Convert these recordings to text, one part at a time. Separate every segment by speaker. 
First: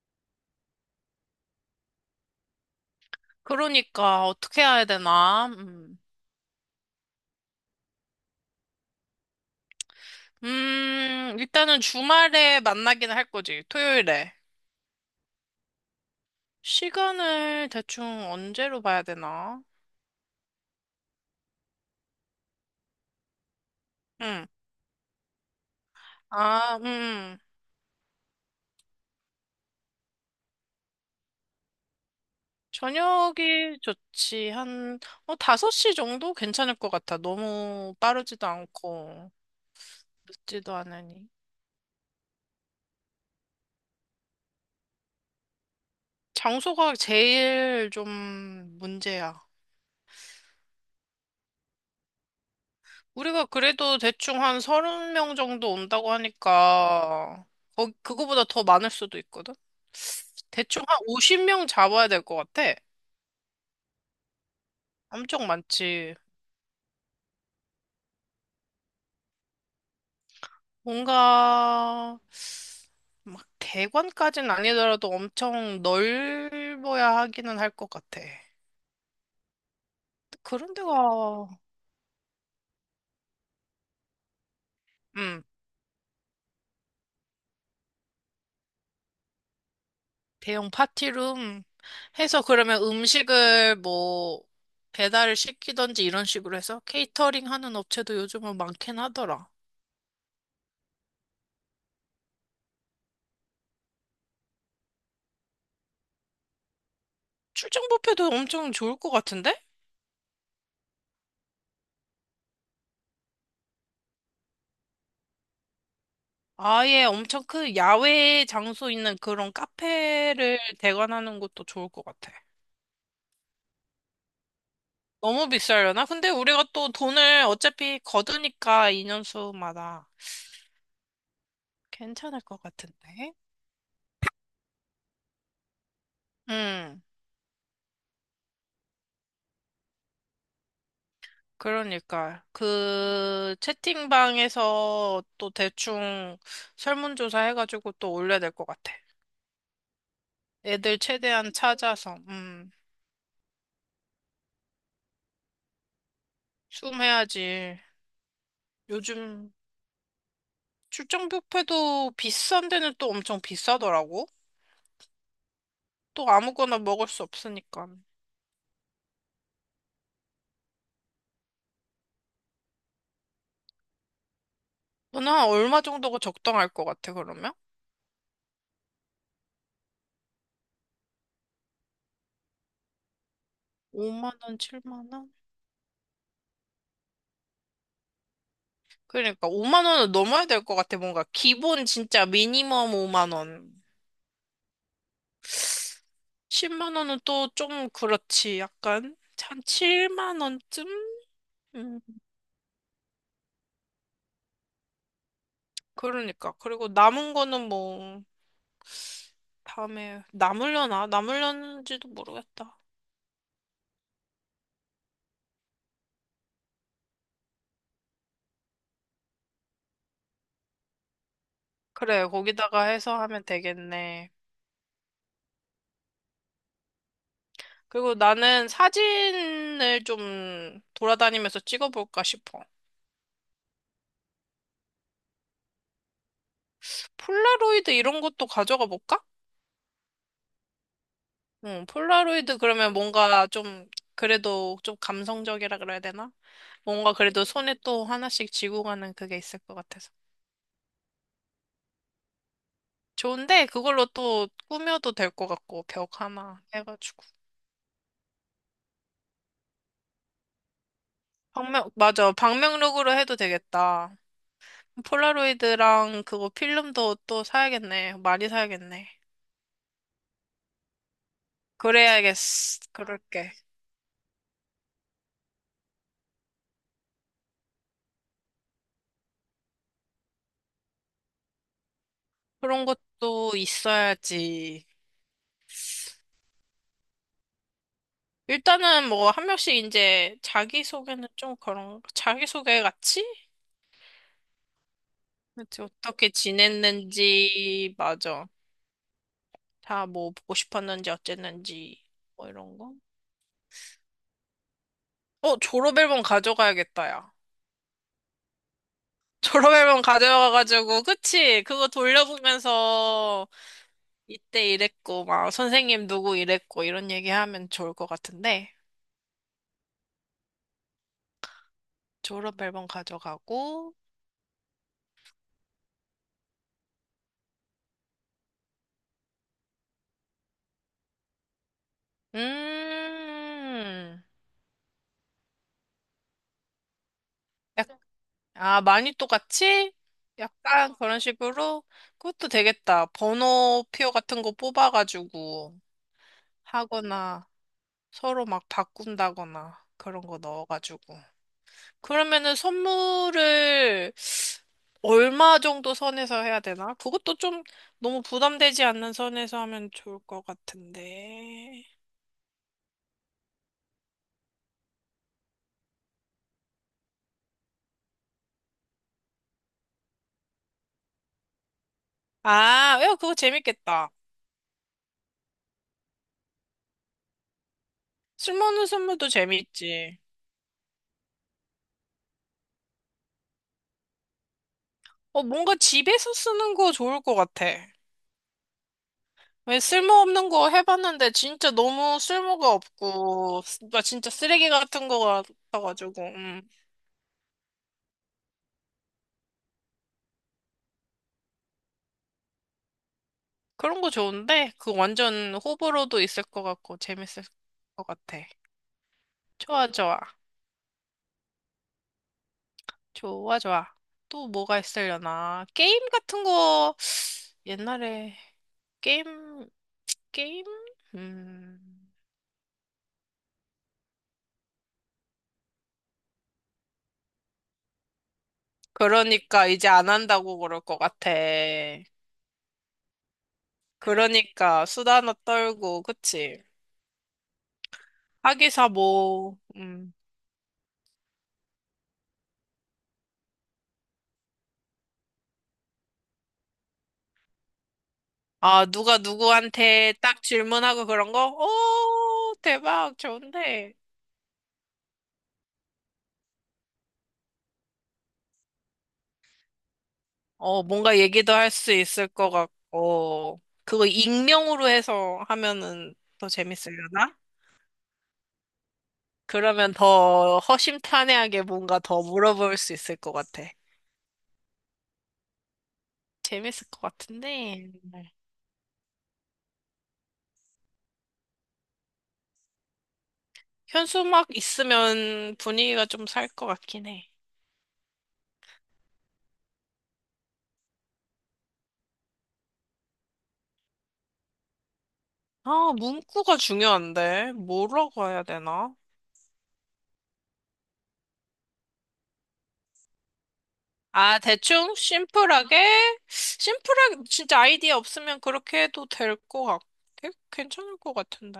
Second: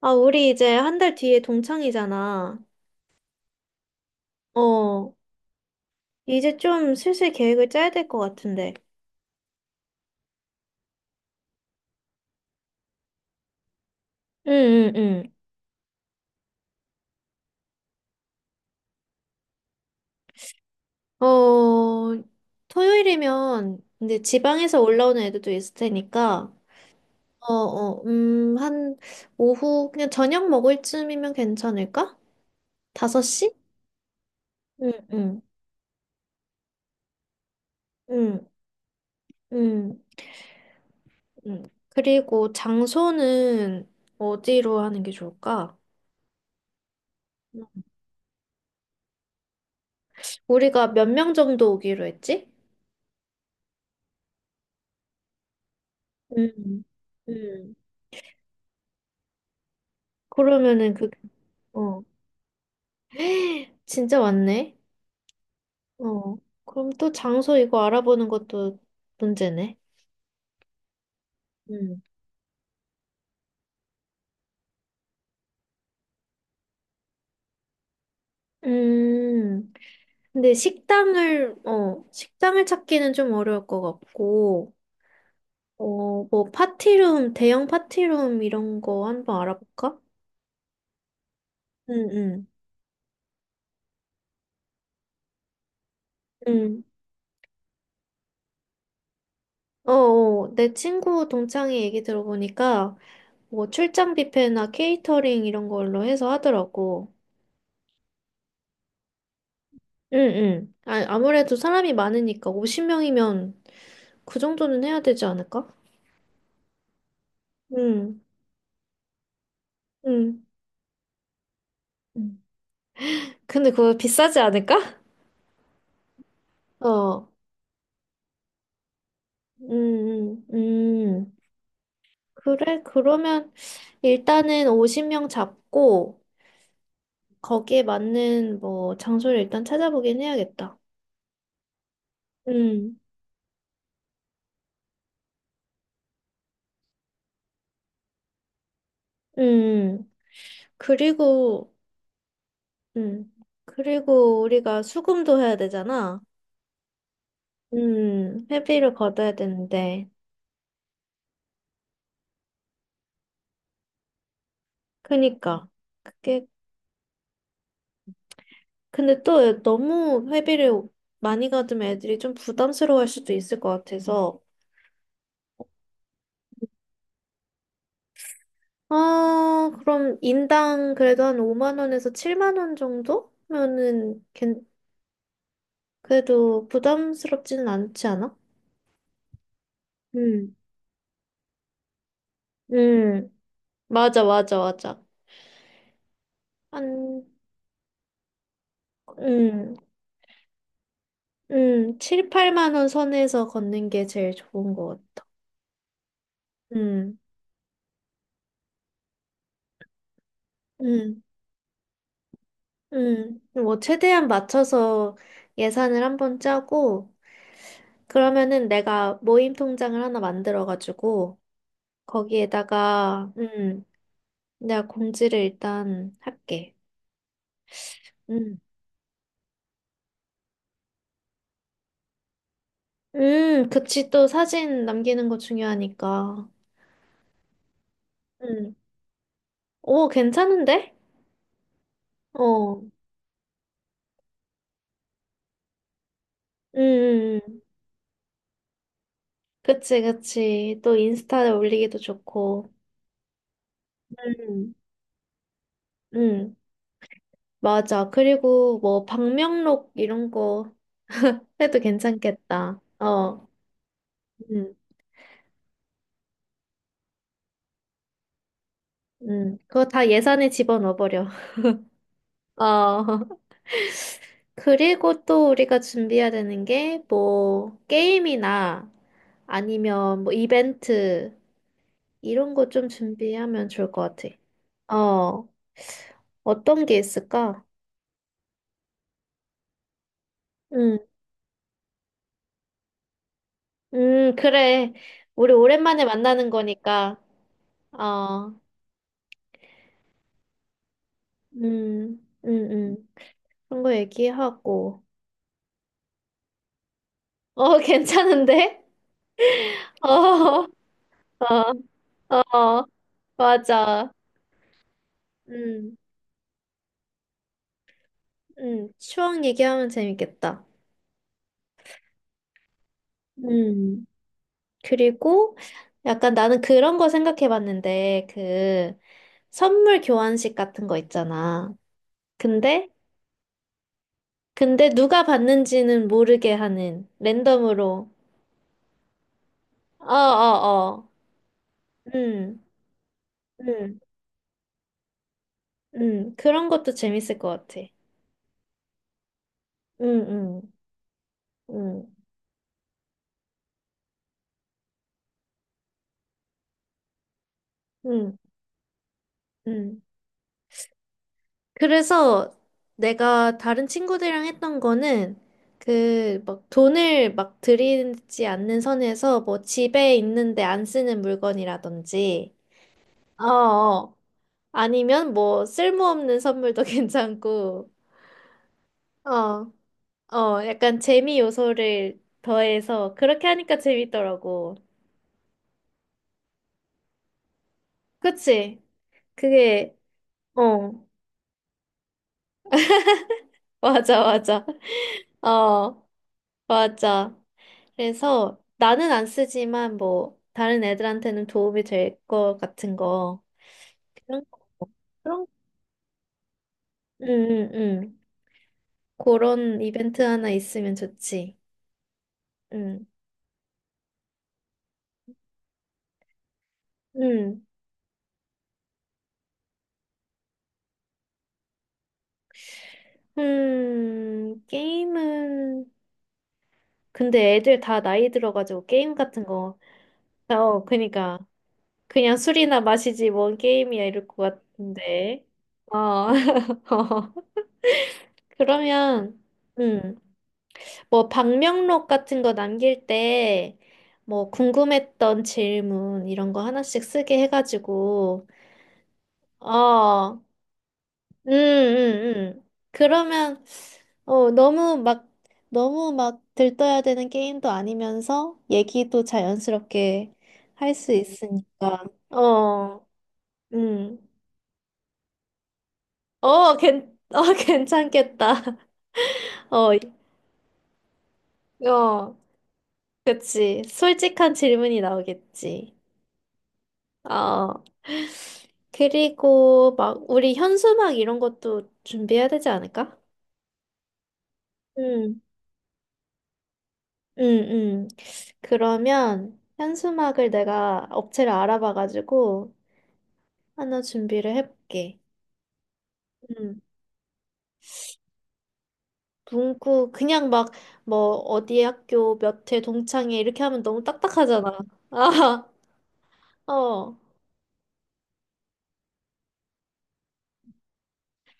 Speaker 1: 아, 우리 이제 한 달 뒤에 동창이잖아.
Speaker 2: 그러니까 어떻게 해야
Speaker 1: 어,
Speaker 2: 되나?
Speaker 1: 이제 좀 슬슬 계획을 짜야 될 것 같은데.
Speaker 2: 일단은 주말에 만나기는 할 거지. 토요일에.
Speaker 1: 응, 응,
Speaker 2: 시간을 대충 언제로 봐야 되나?
Speaker 1: 응. 토요일이면, 근데
Speaker 2: 응.
Speaker 1: 지방에서 올라오는 애들도 있을 테니까,
Speaker 2: 아,
Speaker 1: 한, 오후, 그냥 저녁 먹을 쯤이면 괜찮을까? 5시.
Speaker 2: 저녁이 좋지.
Speaker 1: 응,
Speaker 2: 한,
Speaker 1: 응,
Speaker 2: 5시 정도 괜찮을 것 같아. 너무 빠르지도
Speaker 1: 응,
Speaker 2: 않고,
Speaker 1: 응,
Speaker 2: 늦지도 않으니.
Speaker 1: 응. 그리고 장소는 어디로 하는 게 좋을까?
Speaker 2: 장소가 제일 좀 문제야.
Speaker 1: 우리가 몇 명 정도 오기로 했지?
Speaker 2: 우리가 그래도 대충 한 30명 정도 온다고
Speaker 1: 음,
Speaker 2: 하니까,
Speaker 1: 음.
Speaker 2: 그거보다 더 많을 수도 있거든? 대충
Speaker 1: 그러면은
Speaker 2: 한
Speaker 1: 그.
Speaker 2: 50명
Speaker 1: 어.
Speaker 2: 잡아야 될 것 같아.
Speaker 1: 진짜 왔네.
Speaker 2: 엄청 많지.
Speaker 1: 어. 그럼 또 장소 이거 알아보는 것도 문제네. 음.
Speaker 2: 뭔가 막 대관까지는 아니더라도 엄청 넓어야 하기는 할 것 같아.
Speaker 1: 음. 근데
Speaker 2: 그런 데가
Speaker 1: 식당을 찾기는 좀 어려울 것 같고,
Speaker 2: 음,
Speaker 1: 뭐, 파티룸, 대형 파티룸 이런 거 한번 알아볼까?
Speaker 2: 대형 파티룸
Speaker 1: 응,
Speaker 2: 해서
Speaker 1: 응,
Speaker 2: 그러면 음식을 뭐 배달을 시키던지 이런 식으로 해서
Speaker 1: 응.
Speaker 2: 케이터링 하는 업체도 요즘은 많긴 하더라.
Speaker 1: 내 친구 동창이 얘기 들어보니까, 뭐, 출장 뷔페나 케이터링 이런 걸로 해서 하더라고.
Speaker 2: 출장 뷔페도 엄청 좋을 것 같은데?
Speaker 1: 응, 응. 아, 아무래도 사람이 많으니까 50명이면 그 정도는 해야 되지 않을까?
Speaker 2: 아예 엄청 큰
Speaker 1: 응,
Speaker 2: 야외 장소 있는 그런
Speaker 1: 응.
Speaker 2: 카페를 대관하는 것도 좋을 것
Speaker 1: 응,
Speaker 2: 같아.
Speaker 1: 근데 그거 비싸지 않을까?
Speaker 2: 너무 비싸려나? 근데 우리가 또
Speaker 1: 어,
Speaker 2: 돈을 어차피 거두니까 인원수마다
Speaker 1: 음, 음, 음.
Speaker 2: 괜찮을 것
Speaker 1: 그래,
Speaker 2: 같은데?
Speaker 1: 그러면 일단은 50명 잡고
Speaker 2: 음,
Speaker 1: 거기에 맞는 뭐 장소를 일단 찾아보긴 해야겠다.
Speaker 2: 그러니까.
Speaker 1: 음,
Speaker 2: 그 채팅방에서 또 대충 설문조사 해가지고 또 올려야 될 것 같아.
Speaker 1: 음.
Speaker 2: 애들 최대한
Speaker 1: 그리고.
Speaker 2: 찾아서,
Speaker 1: 음. 그리고 우리가 수금도 해야 되잖아.
Speaker 2: 숨해야지.
Speaker 1: 회비를 걷어야
Speaker 2: 요즘
Speaker 1: 되는데.
Speaker 2: 출장 뷔페도 비싼 데는 또 엄청 비싸더라고.
Speaker 1: 그니까.
Speaker 2: 또
Speaker 1: 그게
Speaker 2: 아무거나 먹을 수 없으니까.
Speaker 1: 근데 또 너무 회비를 많이 가지면 애들이 좀 부담스러워할 수도 있을 것 같아서.
Speaker 2: 너는 한 얼마 정도가 적당할 것 같아, 그러면?
Speaker 1: 아, 그럼 인당 그래도 한 5만 원에서 7만 원 정도면은
Speaker 2: 5만 원,
Speaker 1: 괜-
Speaker 2: 7만 원?
Speaker 1: 그래도 부담스럽지는 않지 않아?
Speaker 2: 그러니까 5만 원은 넘어야
Speaker 1: 음.
Speaker 2: 될 것 같아, 뭔가. 기본 진짜 미니멈
Speaker 1: 음.
Speaker 2: 5만 원.
Speaker 1: 맞아, 맞아, 맞아.
Speaker 2: 10만 원은
Speaker 1: 한,
Speaker 2: 또 좀 그렇지, 약간. 한
Speaker 1: 음,
Speaker 2: 7만 원쯤? 음,
Speaker 1: 7, 8만 원 선에서 걷는 게 제일 좋은 것 같아.
Speaker 2: 그러니까. 그리고
Speaker 1: 음,
Speaker 2: 남은 거는 뭐, 다음에, 남으려나?
Speaker 1: 음,
Speaker 2: 남으려는지도 모르겠다.
Speaker 1: 뭐, 최대한 맞춰서 예산을 한번 짜고, 그러면은 내가 모임 통장을 하나 만들어가지고
Speaker 2: 그래, 거기다가 해서
Speaker 1: 거기에다가
Speaker 2: 하면 되겠네.
Speaker 1: 내가 공지를 일단 할게.
Speaker 2: 그리고
Speaker 1: 음.
Speaker 2: 나는 사진을 좀 돌아다니면서 찍어볼까 싶어.
Speaker 1: 그치, 또 사진 남기는 거 중요하니까.
Speaker 2: 폴라로이드 이런 것도
Speaker 1: 음.
Speaker 2: 가져가 볼까?
Speaker 1: 오, 괜찮은데?
Speaker 2: 응, 폴라로이드
Speaker 1: 어. 음.
Speaker 2: 그러면 뭔가 좀, 그래도 좀 감성적이라 그래야 되나? 뭔가
Speaker 1: 음,
Speaker 2: 그래도
Speaker 1: 음.
Speaker 2: 손에 또 하나씩 쥐고 가는 그게 있을 것
Speaker 1: 그치,
Speaker 2: 같아서.
Speaker 1: 그치. 또 인스타에 올리기도 좋고.
Speaker 2: 좋은데, 그걸로 또
Speaker 1: 음.
Speaker 2: 꾸며도 될 것 같고, 벽
Speaker 1: 음.
Speaker 2: 하나 해가지고.
Speaker 1: 맞아. 그리고 뭐 방명록 이런 거 해도
Speaker 2: 맞아.
Speaker 1: 괜찮겠다.
Speaker 2: 방명록으로 해도
Speaker 1: 어.
Speaker 2: 되겠다.
Speaker 1: 음.
Speaker 2: 폴라로이드랑 그거 필름도 또 사야겠네. 많이 사야겠네.
Speaker 1: 음. 그거 다 예산에 집어넣어버려.
Speaker 2: 그래야겠어.
Speaker 1: 어.
Speaker 2: 그럴게.
Speaker 1: 그리고 또 우리가 준비해야 되는 게 뭐 게임이나 아니면 뭐 이벤트 이런 거
Speaker 2: 그런
Speaker 1: 좀
Speaker 2: 것도
Speaker 1: 준비하면 좋을 것 같아.
Speaker 2: 있어야지.
Speaker 1: 어, 어떤 게 있을까?
Speaker 2: 일단은 뭐 한 명씩 이제
Speaker 1: 음,
Speaker 2: 자기소개는 좀 그런 자기소개 같이
Speaker 1: 그래. 우리
Speaker 2: 그치,
Speaker 1: 오랜만에
Speaker 2: 어떻게
Speaker 1: 만나는 거니까.
Speaker 2: 지냈는지 맞아
Speaker 1: 어,
Speaker 2: 다 뭐 보고 싶었는지 어쨌는지
Speaker 1: 음,
Speaker 2: 뭐
Speaker 1: 음,
Speaker 2: 이런 거.
Speaker 1: 음. 그런 거 얘기하고.
Speaker 2: 어 졸업앨범 가져가야겠다 야.
Speaker 1: 어, 괜찮은데?
Speaker 2: 졸업앨범
Speaker 1: 어, 어,
Speaker 2: 가져가가지고 그치 그거
Speaker 1: 어,
Speaker 2: 돌려보면서
Speaker 1: 맞아.
Speaker 2: 이때 이랬고 막
Speaker 1: 음,
Speaker 2: 선생님 누구 이랬고 이런 얘기하면 좋을 것 같은데
Speaker 1: 추억 얘기하면 재밌겠다.
Speaker 2: 졸업앨범 가져가고
Speaker 1: 음. 그리고 약간 나는 그런 거 생각해 봤는데, 그 선물 교환식 같은 거 있잖아. 근데,
Speaker 2: 음.
Speaker 1: 근데 누가 받는지는 모르게 하는,
Speaker 2: 약간
Speaker 1: 랜덤으로.
Speaker 2: 아, 많이 똑같이?
Speaker 1: 어, 어,
Speaker 2: 약간
Speaker 1: 어.
Speaker 2: 그런 식으로? 그것도
Speaker 1: 음,
Speaker 2: 되겠다.
Speaker 1: 음,
Speaker 2: 번호표 같은 거 뽑아가지고
Speaker 1: 그런 것도 재밌을
Speaker 2: 하거나
Speaker 1: 것 같아.
Speaker 2: 서로 막 바꾼다거나
Speaker 1: 음,
Speaker 2: 그런 거
Speaker 1: 음,
Speaker 2: 넣어가지고.
Speaker 1: 음,
Speaker 2: 그러면은 선물을 얼마 정도 선에서 해야 되나? 그것도 좀 너무
Speaker 1: 음,
Speaker 2: 부담되지 않는 선에서 하면
Speaker 1: 음.
Speaker 2: 좋을 것 같은데.
Speaker 1: 그래서 내가 다른 친구들이랑 했던 거는 그 막 돈을 막 들이지 않는 선에서 뭐 집에 있는데 안 쓰는 물건이라든지
Speaker 2: 아, 야, 그거
Speaker 1: 어,
Speaker 2: 재밌겠다.
Speaker 1: 어, 아니면 뭐 쓸모없는 선물도 괜찮고.
Speaker 2: 쓸모없는 선물도
Speaker 1: 어.
Speaker 2: 재밌지.
Speaker 1: 어, 약간 재미 요소를 더해서 그렇게 하니까 재밌더라고.
Speaker 2: 어, 뭔가 집에서 쓰는 거 좋을 것 같아.
Speaker 1: 그치?
Speaker 2: 왜
Speaker 1: 그게
Speaker 2: 쓸모없는 거
Speaker 1: 어,
Speaker 2: 해봤는데 진짜 너무 쓸모가 없고 나
Speaker 1: 맞아,
Speaker 2: 진짜
Speaker 1: 맞아.
Speaker 2: 쓰레기 같은 거
Speaker 1: 어.
Speaker 2: 같아가지고
Speaker 1: 맞아. 그래서 나는 안 쓰지만 뭐 다른 애들한테는 도움이 될 것 같은 거,
Speaker 2: 그런 거
Speaker 1: 그런 거.
Speaker 2: 좋은데 그
Speaker 1: 그런
Speaker 2: 완전 호불호도 있을 것 같고
Speaker 1: 응,
Speaker 2: 재밌을
Speaker 1: 응,
Speaker 2: 것
Speaker 1: 응.
Speaker 2: 같아.
Speaker 1: 그런
Speaker 2: 좋아 좋아
Speaker 1: 이벤트 하나 있으면 좋지. 응,
Speaker 2: 좋아 좋아. 또 뭐가 있으려나? 게임 같은 거
Speaker 1: 응.
Speaker 2: 옛날에 게임 게임? 음
Speaker 1: 게임은, 근데 애들 다 나이 들어가지고 게임 같은
Speaker 2: 그러니까
Speaker 1: 거.
Speaker 2: 이제 안 한다고 그럴
Speaker 1: 어,
Speaker 2: 것 같아.
Speaker 1: 그니까 그냥 술이나 마시지 뭔 게임이야 이럴 것
Speaker 2: 그러니까 수다나
Speaker 1: 같은데.
Speaker 2: 떨고
Speaker 1: 어.
Speaker 2: 그치? 하기사
Speaker 1: 그러면,
Speaker 2: 뭐
Speaker 1: 응. 뭐 방명록 같은 거 남길 때 뭐 궁금했던 질문 이런 거 하나씩 쓰게 해가지고.
Speaker 2: 아, 누가 누구한테
Speaker 1: 어,
Speaker 2: 딱 질문하고 그런 거?
Speaker 1: 음, 음,
Speaker 2: 오, 대박,
Speaker 1: 그러면
Speaker 2: 좋은데.
Speaker 1: 어 너무 막 너무 막 들떠야 되는 게임도 아니면서 얘기도 자연스럽게
Speaker 2: 어,
Speaker 1: 할 수
Speaker 2: 뭔가 얘기도 할 수
Speaker 1: 있으니까.
Speaker 2: 있을 것
Speaker 1: 어,
Speaker 2: 같고, 그거
Speaker 1: 음,
Speaker 2: 익명으로 해서 하면은 더
Speaker 1: 어,
Speaker 2: 재밌으려나?
Speaker 1: 괜찮겠다. 어,
Speaker 2: 그러면 더 허심탄회하게 뭔가 더
Speaker 1: 어,
Speaker 2: 물어볼 수 있을 것 같아.
Speaker 1: 그치. 솔직한 질문이 나오겠지.
Speaker 2: 재밌을 것
Speaker 1: 어.
Speaker 2: 같은데. 네.
Speaker 1: 그리고 막 우리 현수막 이런 것도 준비해야 되지 않을까?
Speaker 2: 현수막
Speaker 1: 음,
Speaker 2: 있으면 분위기가 좀 살 것 같긴 해.
Speaker 1: 음, 음. 그러면 현수막을 내가 업체를 알아봐가지고 하나 준비를 해볼게.
Speaker 2: 아, 문구가
Speaker 1: 음.
Speaker 2: 중요한데. 뭐라고 해야 되나?
Speaker 1: 문구 그냥 막 뭐 어디 학교 몇 회 동창회 이렇게 하면 너무
Speaker 2: 아,
Speaker 1: 딱딱하잖아.
Speaker 2: 대충
Speaker 1: 아,
Speaker 2: 심플하게,
Speaker 1: 어, 어,
Speaker 2: 심플하게, 진짜 아이디어 없으면 그렇게 해도 될 것 같, 괜찮을 것 같은데.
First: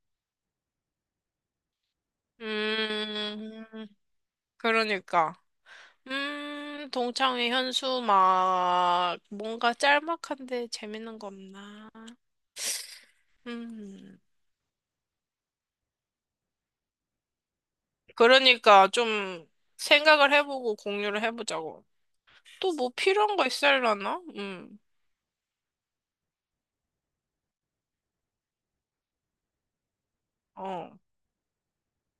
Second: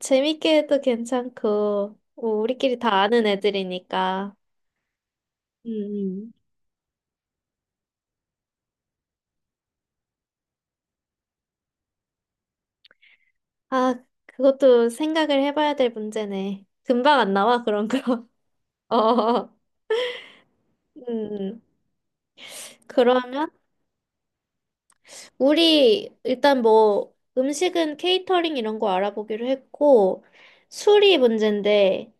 Speaker 1: 재밌게 해도 괜찮고 뭐 우리끼리 다 아는
Speaker 2: 음,
Speaker 1: 애들이니까.
Speaker 2: 그러니까.
Speaker 1: 음, 음.
Speaker 2: 동창회 현수 막, 뭔가 짤막한데 재밌는 거 없나.
Speaker 1: 아,
Speaker 2: 음,
Speaker 1: 그것도 생각을 해봐야 될 문제네. 금방 안 나와, 그런 거.
Speaker 2: 그러니까 좀
Speaker 1: 어.
Speaker 2: 생각을 해보고 공유를
Speaker 1: 음.
Speaker 2: 해보자고. 또 뭐 필요한 거
Speaker 1: 그러면,
Speaker 2: 있야하나
Speaker 1: 우리, 일단 뭐, 음식은 케이터링 이런 거 알아보기로 했고,
Speaker 2: 어.
Speaker 1: 술이 문제인데,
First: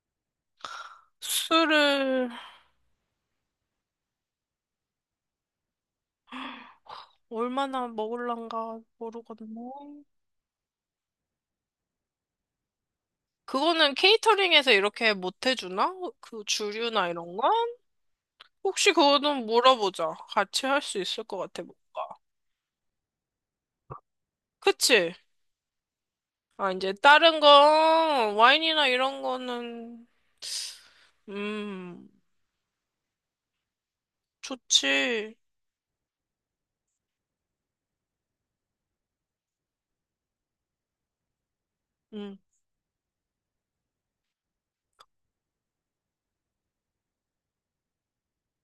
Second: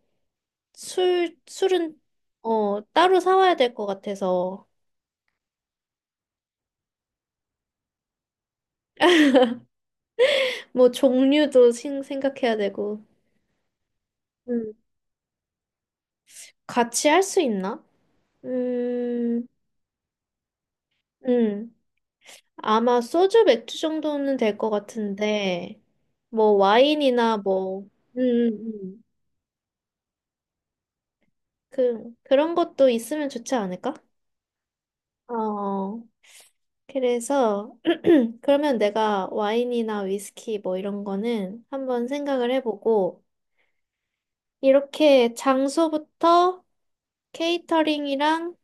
Speaker 1: 술은,
Speaker 2: 술을
Speaker 1: 따로 사와야 될 것 같아서,
Speaker 2: 얼마나 먹을란가 모르겠네.
Speaker 1: 뭐, 종류도 생각해야 되고,
Speaker 2: 그거는 케이터링에서
Speaker 1: 음.
Speaker 2: 이렇게 못 해주나? 그
Speaker 1: 같이
Speaker 2: 주류나
Speaker 1: 할
Speaker 2: 이런
Speaker 1: 수
Speaker 2: 건?
Speaker 1: 있나?
Speaker 2: 혹시 그거는
Speaker 1: 음,
Speaker 2: 물어보자. 같이 할 수 있을 것 같아.
Speaker 1: 음. 아마 소주 맥주 정도는 될 것
Speaker 2: 그치?
Speaker 1: 같은데, 뭐
Speaker 2: 아, 이제
Speaker 1: 와인이나
Speaker 2: 다른
Speaker 1: 뭐, 음,
Speaker 2: 건
Speaker 1: 음,
Speaker 2: 와인이나
Speaker 1: 음.
Speaker 2: 이런 거는, 음,
Speaker 1: 그런 것도 있으면 좋지 않을까?
Speaker 2: 좋지.
Speaker 1: 어, 그래서, 그러면 내가 와인이나 위스키 뭐 이런 거는 한번
Speaker 2: 음,
Speaker 1: 생각을 해보고, 이렇게 장소부터 케이터링이랑,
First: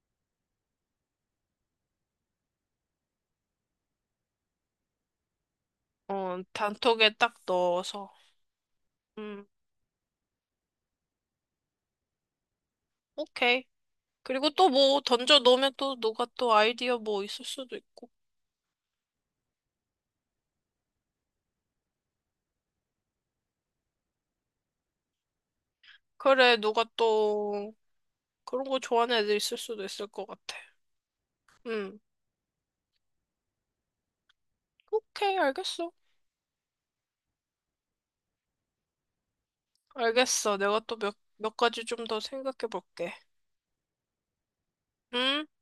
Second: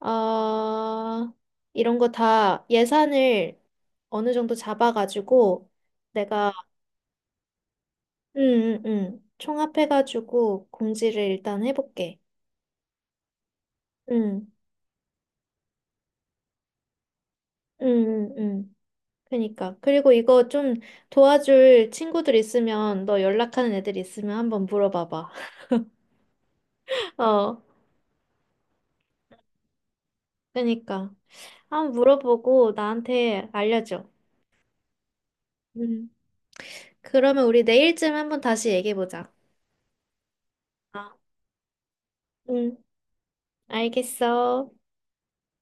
Speaker 1: 어, 이런 거 다 예산을 어느 정도 잡아가지고,
Speaker 2: 어,
Speaker 1: 내가,
Speaker 2: 단톡에 딱 넣어서.
Speaker 1: 응, 응, 응,
Speaker 2: 음,
Speaker 1: 총합해가지고 공지를 일단 해볼게.
Speaker 2: 오케이.
Speaker 1: 응,
Speaker 2: 그리고 또 뭐 던져 놓으면 또 누가 또 아이디어 뭐 있을 수도
Speaker 1: 응,
Speaker 2: 있고.
Speaker 1: 응, 응. 그니까. 그리고 이거 좀 도와줄 친구들 있으면, 너 연락하는 애들 있으면 한번 물어봐봐.
Speaker 2: 그래, 누가
Speaker 1: 어,
Speaker 2: 또 그런 거 좋아하는 애들 있을 수도 있을 것 같아.
Speaker 1: 그니까. 한번
Speaker 2: 음,
Speaker 1: 물어보고 나한테 알려줘.
Speaker 2: 오케이, 알겠어.
Speaker 1: 응. 그러면 우리 내일쯤 한번 다시 얘기해보자.
Speaker 2: 알겠어. 내가 또 몇,
Speaker 1: 아,
Speaker 2: 몇 가지 좀 더 생각해
Speaker 1: 응,
Speaker 2: 볼게.
Speaker 1: 알겠어.
Speaker 2: 응?